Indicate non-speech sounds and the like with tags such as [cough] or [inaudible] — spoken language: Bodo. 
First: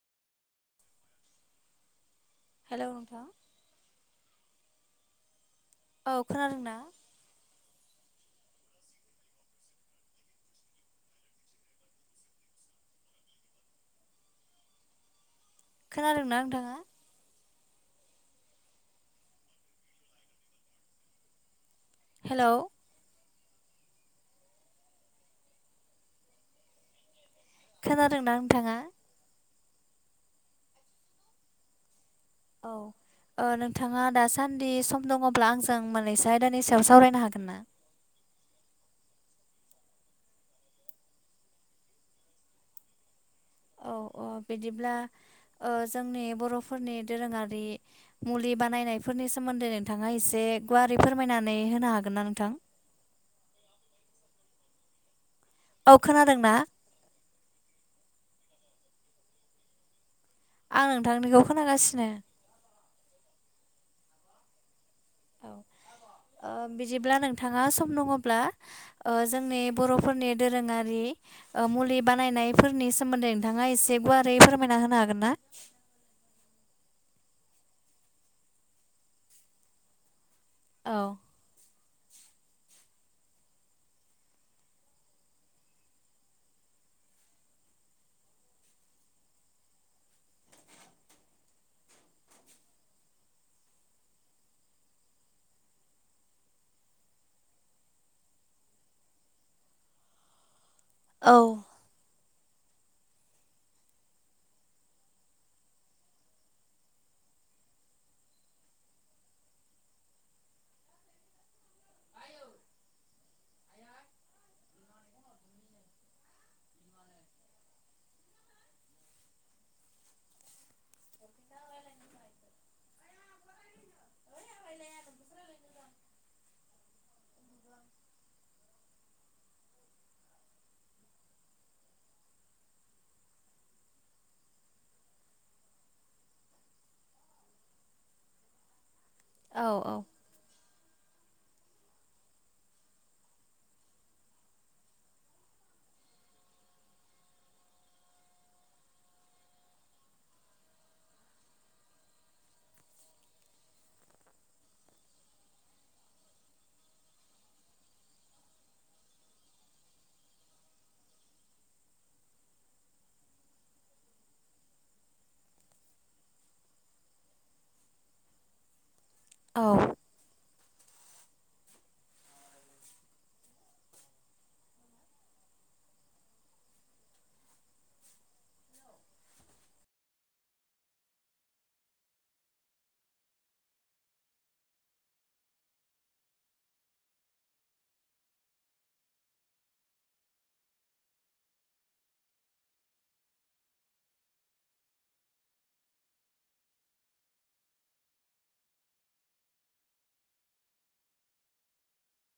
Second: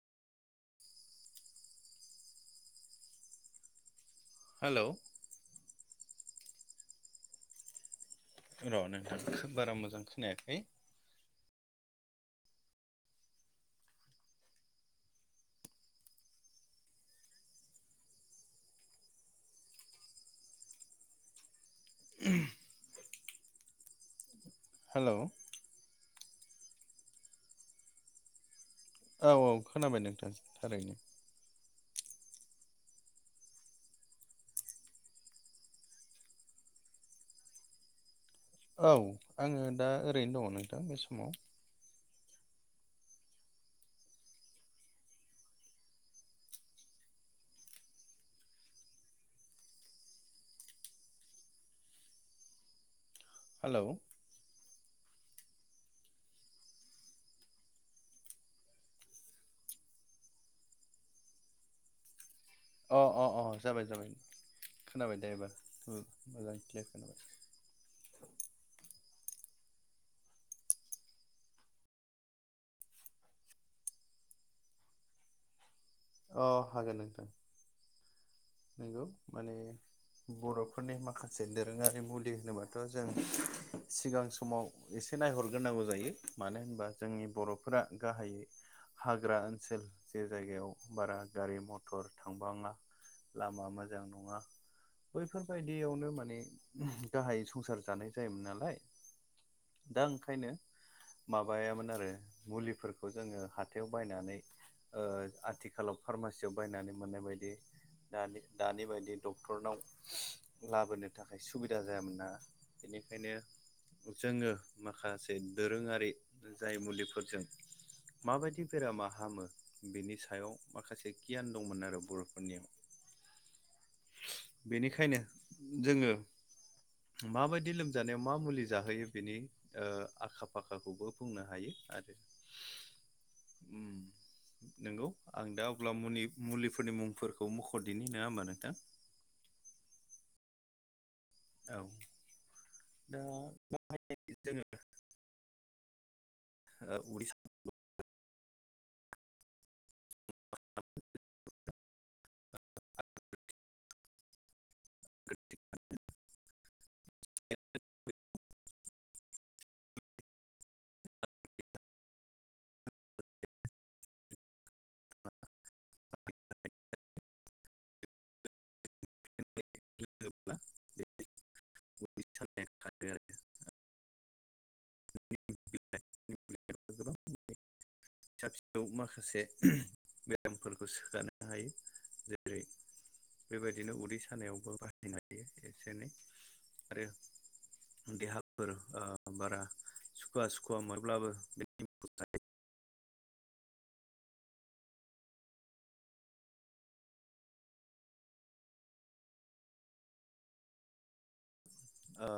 हेल' नोंथां हेलौ औ खोनादोंना? र' नोंथां बारा मोजां खोनायाखै? खोनादों ना नोंथाङा? हेलौ हेल' खोनादोंना नोंथाङा? औ औ खोनाबाय नोंथां थारैनो। औ नोंथाङा दासान्दि सम दङब्ला आंजों मोनैसो आयदानि सायाव सावरायनो हागोन ना? औ आङो दा ओरैनो दङ नोंथां बे समाव। औ औ बिदिब्ला ओ जोंनि बर'फोरनि दोरोङारि मुलि बानायनायफोरनि सोमोन्दै नोंथाङा एसे गुवारै फोरमायनानै होनो हागोन ना नोंथां? हेलौ औ खोनादों ना? आं नोंथांनिखौ खोनागासिनो। अ अ अ जाबाय जाबाय खोनाबाय दे औ ओ मोजां क्लिार बिदिब्ला खोनाबाय। नोंथाङा सम दङब्ला जोंनि बर'फोरनि दोरोङारि मुलि बानायनायफोरनि सोमोन्दै नोंथाङा एसे गुवारै फोरमायना होनो हागोन ना? अ हागोन नोंथां। नोंगौ माने बर'फोरनि औ माखासे जे दोरोङारि मुलि होनोबाथ' जों सिगां समाव एसे नायहरग्रोनांगौ जायो। मानो होनबा जोंनि बर'फोरा गाहायै हाग्रा ओनसोल जे जायगायाव बारा गारि मथर थांबाङा लामा मोजां नङा बैफोरबायदियावनो माने गाहायै संसार जानाय जायोमोन नालाय दा ओंखायनो औ माबायामोन आरो मुलिफोरखौ बेखौ जोङो हाथायाव बायनानै ओ आथिखालाव फारमासियाव बायनानै मोननाय बायदि दानि दानि बायदि डक्टरनाव लाबोनो थाखाय सुबिदा जायामोन ना? बेनिखायनो जोङो माखासे दोरोङारि जाय मुलिफोरजों मा बायदि बेरामा हामो बेनि सायाव माखासे गियान दंमोन आरो बर'फोरनियाव। बेनिखायनो जोङो मा बायदि लोमजानायाव मा मुलि जाहोयो बेनि ओ आखा फाखाखौबो बुंनो हायो आरो। [inaudible] उम नंगौ आं दा अब्ला मुलिफोरनि मुंफोरखौ मुंख' फरदिनि नङा होमबा नोंथां? औ औ औ दा जोङो [unintelligible] औ उदै [unintelligible] [inaudible] [inaudible] [inaudible] औ [unintelligible] [unintelligible] [unintelligible] [unintelligible] फिसा फिसौ माखासे बेरामफोरखौ सोखानो हायो जेरै बेबायदिनो उदै सानायावबो बाहायनो हायो एसे एनै आरो देहाफोर ओ बारा सुखुवा सुखुवा मोनोब्लाबो [unintelligible] ओ